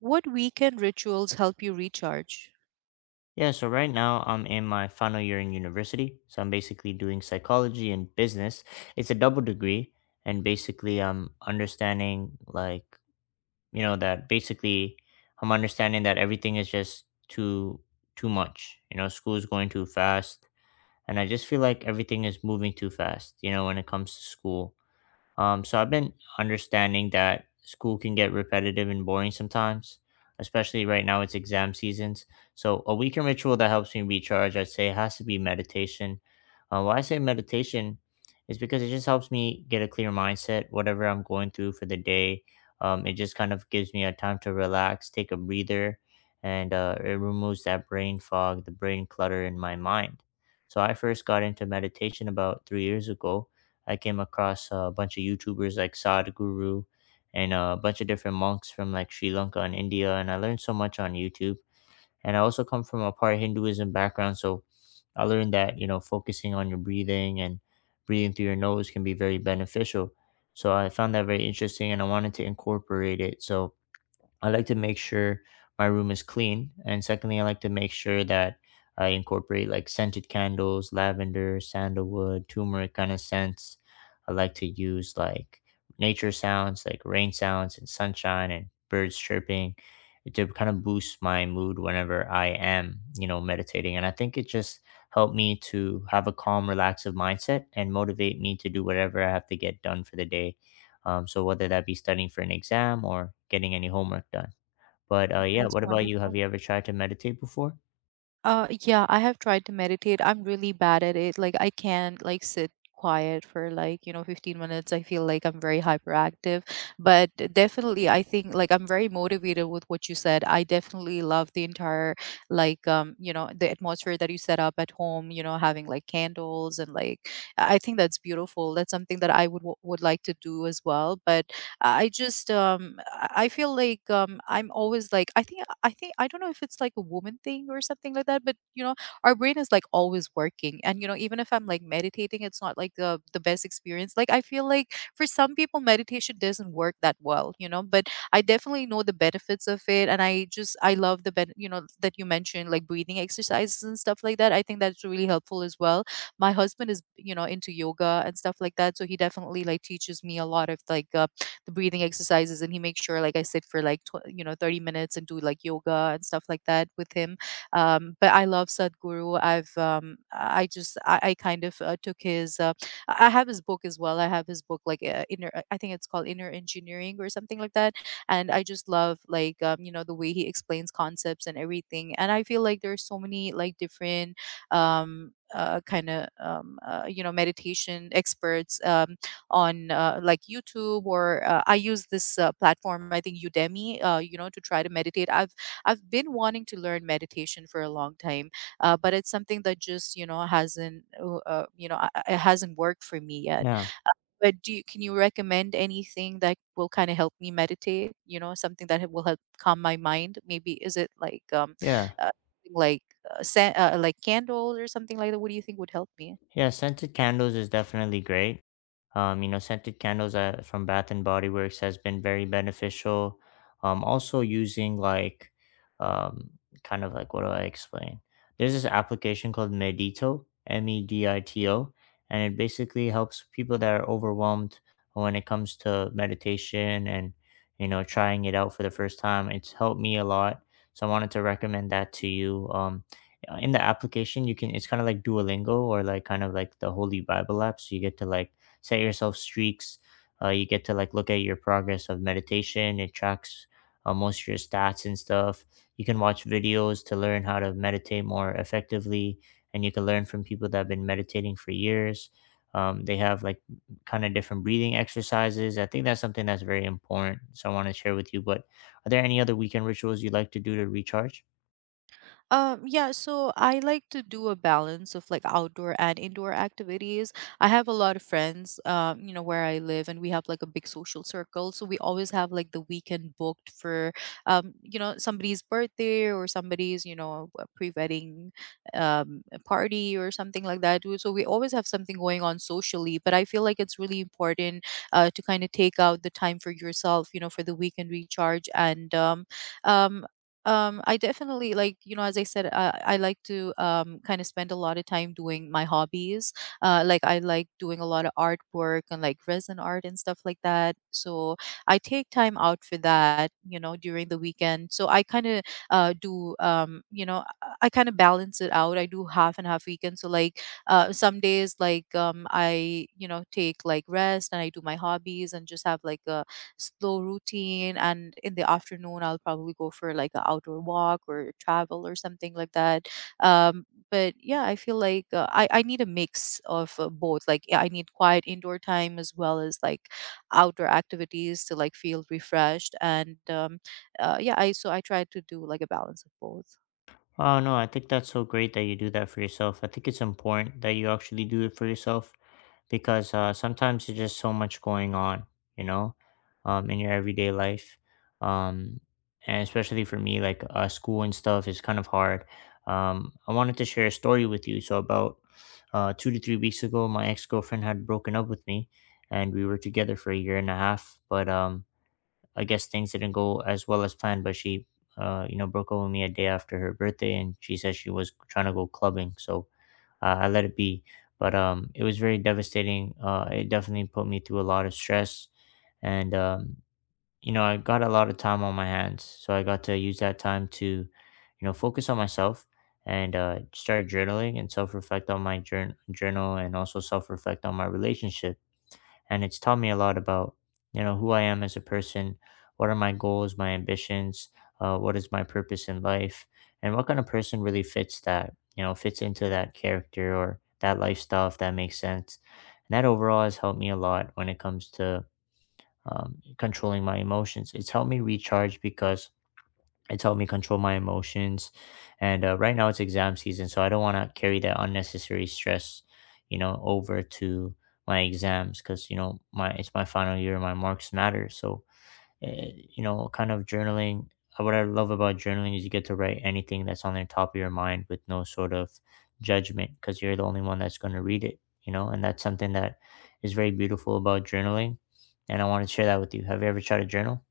What weekend rituals help you recharge? Yeah, so right now I'm in my final year in university. So I'm basically doing psychology and business. It's a double degree. And basically, I'm understanding, like, that basically I'm understanding that everything is just too much. You know, school is going too fast. And I just feel like everything is moving too fast, you know, when it comes to school. So I've been understanding that school can get repetitive and boring sometimes, especially right now it's exam seasons. So a weekend ritual that helps me recharge, I'd say, has to be meditation. Why I say meditation is because it just helps me get a clear mindset, whatever I'm going through for the day. It just kind of gives me a time to relax, take a breather, and it removes that brain fog, the brain clutter in my mind. So I first got into meditation about 3 years ago. I came across a bunch of YouTubers like Sad Guru and a bunch of different monks from like Sri Lanka and India, and I learned so much on YouTube. And I also come from a part Hinduism background, so I learned that, you know, focusing on your breathing and breathing through your nose can be very beneficial. So I found that very interesting, and I wanted to incorporate it. So I like to make sure my room is clean. And secondly, I like to make sure that I incorporate like scented candles, lavender, sandalwood, turmeric kind of scents. I like to use like nature sounds, like rain sounds and sunshine and birds chirping to kind of boost my mood whenever I am, you know, meditating. And I think it just helped me to have a calm, relaxive mindset and motivate me to do whatever I have to get done for the day. So whether that be studying for an exam or getting any homework done. But, yeah, That's what about you? Have wonderful. you ever tried to meditate before? Yeah, I have tried to meditate. I'm really bad at it. I can't sit quiet for like 15 minutes. I feel like I'm very hyperactive, but definitely I think I'm very motivated with what you said. I definitely love the entire the atmosphere that you set up at home, you know, having like candles and like I think that's beautiful. That's something that I would would like to do as well, but I just I feel like I'm always like I think I don't know if it's like a woman thing or something like that, but you know, our brain is like always working. And you know, even if I'm like meditating, it's not like the best experience. Like I feel like for some people meditation doesn't work that well, you know, but I definitely know the benefits of it and I just I love the that you mentioned like breathing exercises and stuff like that. I think that's really helpful as well. My husband is you know into yoga and stuff like that, so he definitely like teaches me a lot of the breathing exercises and he makes sure like I sit for like 30 minutes and do like yoga and stuff like that with him, but I love Sadhguru. I kind of took his I have his book as well. I have his book like inner, I think it's called Inner Engineering or something like that, and I just love like you know the way he explains concepts and everything. And I feel like there's so many like different kind of you know meditation experts, on like YouTube or I use this platform, I think Udemy, you know, to try to meditate. I've been wanting to learn meditation for a long time, but it's something that just you know hasn't you know it hasn't worked for me yet. No, But can you recommend anything that will kind of help me meditate? You know, something that will help calm my mind. Maybe is it like yeah. uh, like like candles or something like that? What do you think would help me? Yeah, scented candles is definitely great. You know, scented candles from Bath and Body Works has been very beneficial. Also using like, um, kind of like, what do I explain? There's this application called Medito, M E D I T O, and it basically helps people that are overwhelmed when it comes to meditation and, you know, trying it out for the first time. It's helped me a lot, so I wanted to recommend that to you. In the application you can, it's kind of like Duolingo or like kind of like the Holy Bible app, so you get to like set yourself streaks. You get to like look at your progress of meditation. It tracks most of your stats and stuff. You can watch videos to learn how to meditate more effectively, and you can learn from people that have been meditating for years. They have like kind of different breathing exercises. I think that's something that's very important, so I want to share with you. But are there any other weekend rituals you like to do to recharge? Yeah, so I like to do a balance of like outdoor and indoor activities. I have a lot of friends, you know, where I live, and we have like a big social circle. So we always have like the weekend booked for, you know, somebody's birthday or somebody's, you know, a pre-wedding, a party or something like that. So we always have something going on socially. But I feel like it's really important, to kind of take out the time for yourself, you know, for the weekend recharge and, um, I definitely like, you know, as I said, I like to kind of spend a lot of time doing my hobbies. I like doing a lot of artwork and like resin art and stuff like that. So I take time out for that, you know, during the weekend. So I kind of do, you know, I kind of balance it out. I do half and half weekend. Some days, I, you know, take like rest and I do my hobbies and just have like a slow routine, and in the afternoon I'll probably go for like an outdoor walk or travel or something like that. Um but yeah, I feel like I need a mix of both. Like yeah, I need quiet indoor time as well as like outdoor activities to like feel refreshed and yeah, I so I try to do like a balance of both. Oh no, I think that's so great that you do that for yourself. I think it's important that you actually do it for yourself, because sometimes there's just so much going on, you know, in your everyday life, um, and especially for me, like school and stuff is kind of hard. I wanted to share a story with you. So about 2 to 3 weeks ago, my ex girlfriend had broken up with me, and we were together for a year and a half, but I guess things didn't go as well as planned. But she, you know, broke up with me a day after her birthday, and she said she was trying to go clubbing. So I let it be. But it was very devastating. It definitely put me through a lot of stress, and you know, I got a lot of time on my hands, so I got to use that time to, you know, focus on myself and start journaling and self reflect on my journal, and also self reflect on my relationship. And it's taught me a lot about, you know, who I am as a person, what are my goals, my ambitions, what is my purpose in life, and what kind of person really fits that, you know, fits into that character or that lifestyle, if that makes sense. And that overall has helped me a lot when it comes to, controlling my emotions. It's helped me recharge because it's helped me control my emotions. And right now it's exam season, so I don't want to carry that unnecessary stress, you know, over to my exams, because, you know, my it's my final year, my marks matter. So uh, kind of journaling, what I love about journaling is you get to write anything that's on the top of your mind with no sort of judgment, because you're the only one that's going to read it, you know, and that's something that is very beautiful about journaling, and I want to share that with you. Have you ever tried to journal?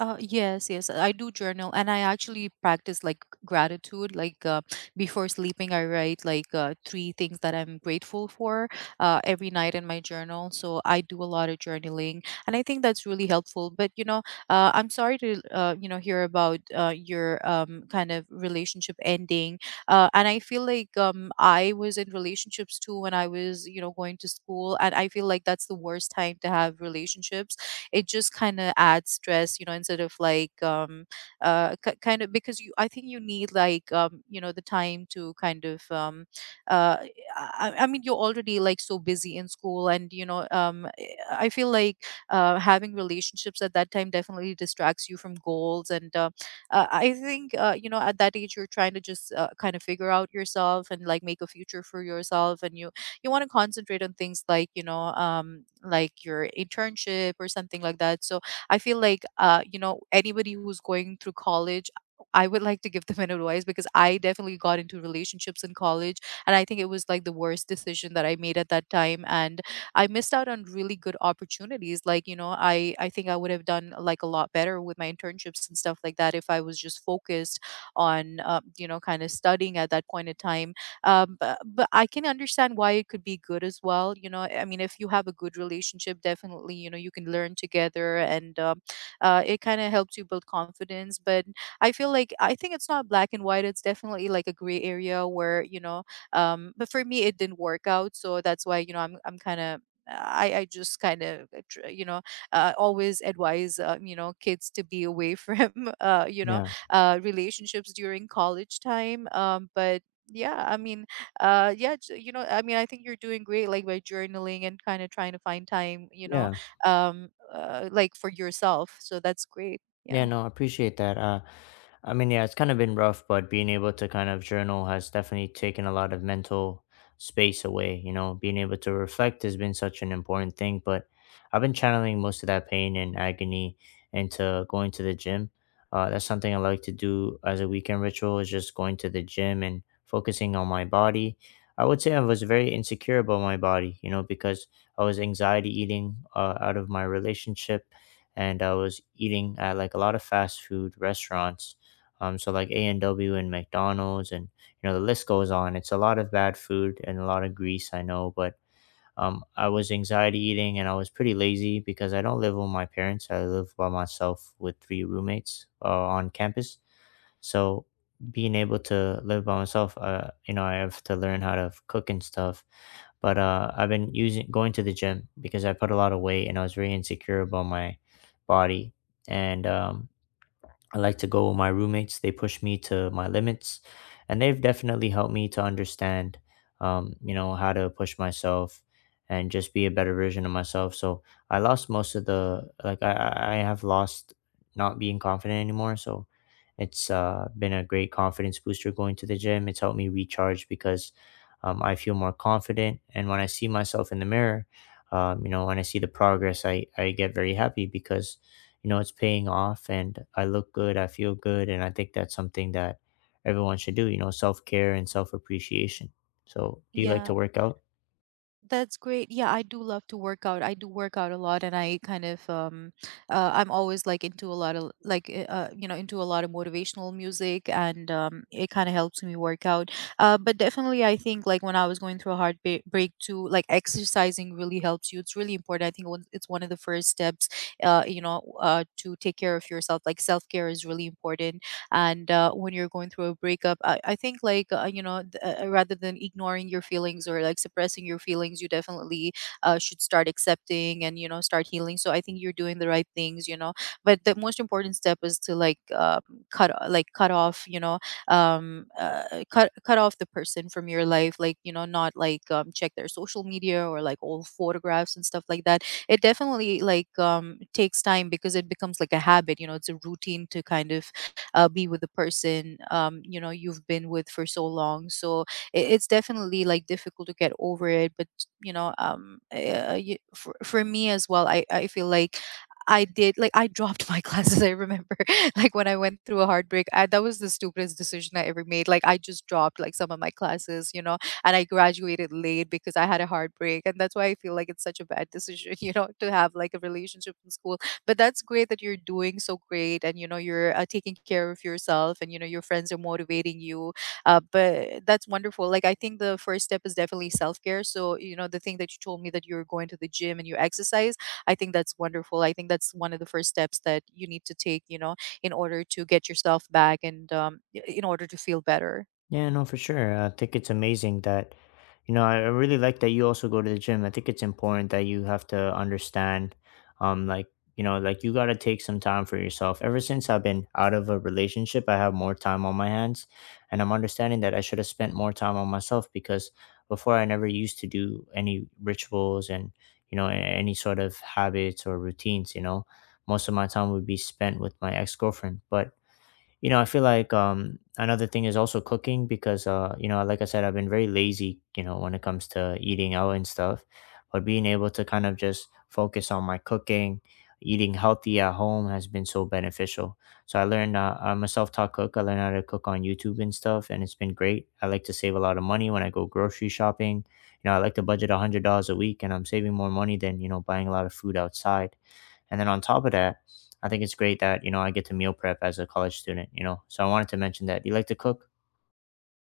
Yes, I do journal, and I actually practice like gratitude. Before sleeping, I write three things that I'm grateful for every night in my journal. So I do a lot of journaling, and I think that's really helpful. But you know, I'm sorry to you know hear about your kind of relationship ending, and I feel like I was in relationships too when I was you know going to school, and I feel like that's the worst time to have relationships. It just kind of adds stress, you know, instead of kind of because you I think you need like you know the time to kind of uh I mean you're already like so busy in school and you know I feel like having relationships at that time definitely distracts you from goals, and I think, you know, at that age you're trying to just kind of figure out yourself and like make a future for yourself, and you want to concentrate on things like you know like your internship or something like that. So I feel like you know anybody who's going through college, I would like to give them an advice, because I definitely got into relationships in college and I think it was like the worst decision that I made at that time. And I missed out on really good opportunities. Like you know I think I would have done like a lot better with my internships and stuff like that if I was just focused on you know kind of studying at that point in time. But I can understand why it could be good as well. You know, I mean if you have a good relationship definitely you know you can learn together and it kind of helps you build confidence, but I feel like I think it's not black and white. It's definitely like a gray area where you know but for me it didn't work out, so that's why you know I'm kind of I just kind of you know always advise, you know, kids to be away from uh, you know Yeah. Relationships during college time. But yeah I mean, you know I mean I think you're doing great like by journaling and kind of trying to find time you know Yeah. Like for yourself, so that's great, Yeah, yeah. no, I appreciate that. I mean, yeah, it's kind of been rough, but being able to kind of journal has definitely taken a lot of mental space away. You know, being able to reflect has been such an important thing, but I've been channeling most of that pain and agony into going to the gym. That's something I like to do as a weekend ritual, is just going to the gym and focusing on my body. I would say I was very insecure about my body, you know, because I was anxiety eating out of my relationship, and I was eating at like a lot of fast food restaurants. So like A&W and McDonald's, and, you know, the list goes on. It's a lot of bad food and a lot of grease, I know, but I was anxiety eating, and I was pretty lazy because I don't live with my parents. I live by myself with three roommates on campus. So being able to live by myself, you know, I have to learn how to cook and stuff. But I've been using going to the gym because I put a lot of weight and I was very insecure about my body. And I like to go with my roommates. They push me to my limits, and they've definitely helped me to understand, you know, how to push myself and just be a better version of myself. So I lost most of the like I have lost not being confident anymore. So it's been a great confidence booster going to the gym. It's helped me recharge because, I feel more confident, and when I see myself in the mirror, you know, when I see the progress, I get very happy because, you know, it's paying off and I look good, I feel good, and I think that's something that everyone should do, you know, self-care and self-appreciation. So do you like to Yeah. work out? That's great. Yeah, I do love to work out. I do work out a lot, and I kind of I'm always like into a lot of you know into a lot of motivational music, and it kind of helps me work out. But definitely, I think like when I was going through a hard break too, like exercising really helps you. It's really important. I think it's one of the first steps, to take care of yourself. Like self care is really important. And when you're going through a breakup, I think like you know rather than ignoring your feelings or like suppressing your feelings, you definitely should start accepting and you know start healing. So I think you're doing the right things, you know. But the most important step is to like like cut off, you know, um uh, cut off the person from your life. Like you know, not like check their social media or like old photographs and stuff like that. It definitely like takes time because it becomes like a habit. You know, it's a routine to kind of be with the person you know you've been with for so long. So it's definitely like difficult to get over it. But you know, for me as well, I feel like I did like I dropped my classes. I remember like when I went through a heartbreak, that was the stupidest decision I ever made. Like I just dropped like some of my classes, you know, and I graduated late because I had a heartbreak, and that's why I feel like it's such a bad decision, you know, to have like a relationship in school. But that's great that you're doing so great and you know you're taking care of yourself and you know your friends are motivating you. But that's wonderful. Like I think the first step is definitely self-care. So you know the thing that you told me that you're going to the gym and you exercise, I think that's wonderful. I think that's one of the first steps that you need to take, you know, in order to get yourself back and in order to feel better. Yeah, no, for sure. I think it's amazing that, you know, I really like that you also go to the gym. I think it's important that you have to understand, like, you know, like you got to take some time for yourself. Ever since I've been out of a relationship, I have more time on my hands. And I'm understanding that I should have spent more time on myself because before I never used to do any rituals and, you know, any sort of habits or routines, you know. Most of my time would be spent with my ex girlfriend. But, you know, I feel like another thing is also cooking because, you know, like I said, I've been very lazy, you know, when it comes to eating out and stuff. But being able to kind of just focus on my cooking, eating healthy at home has been so beneficial. So I'm a self taught cook. I learned how to cook on YouTube and stuff, and it's been great. I like to save a lot of money when I go grocery shopping. You know, I like to budget $100 a week, and I'm saving more money than, you know, buying a lot of food outside. And then on top of that, I think it's great that, you know, I get to meal prep as a college student. So I wanted to mention that. Do you like to cook?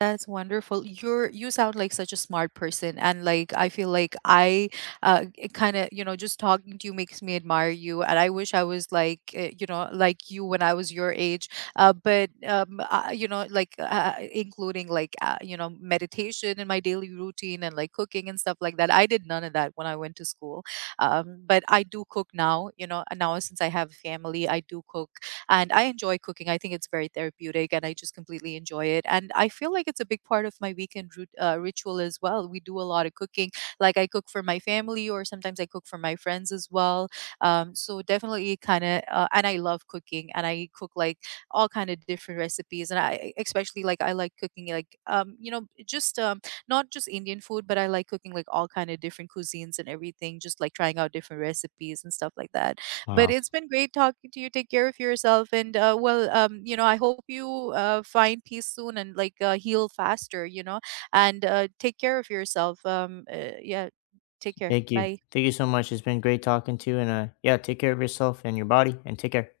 That's wonderful. You sound like such a smart person, and like I feel like uh, kind of you know just talking to you makes me admire you, and I wish I was like you know like you when I was your age. You know including you know meditation in my daily routine and like cooking and stuff like that. I did none of that when I went to school. But I do cook now. You know, and now since I have a family, I do cook and I enjoy cooking. I think it's very therapeutic and I just completely enjoy it. And I feel like it's a big part of my weekend ritual as well. We do a lot of cooking. Like I cook for my family or sometimes I cook for my friends as well. So definitely kind of, and I love cooking and I cook like all kind of different recipes. And especially like I like cooking like, you know, just not just Indian food, but I like cooking like all kind of different cuisines and everything, just like trying out different recipes and stuff like that. But Wow. it's been great talking to you. Take care of yourself, and you know, I hope you find peace soon and like heal faster. You know, and take care of yourself. Yeah, take care. Thank you. Bye. Thank you so much. It's been great talking to you. And yeah, take care of yourself and your body and take care.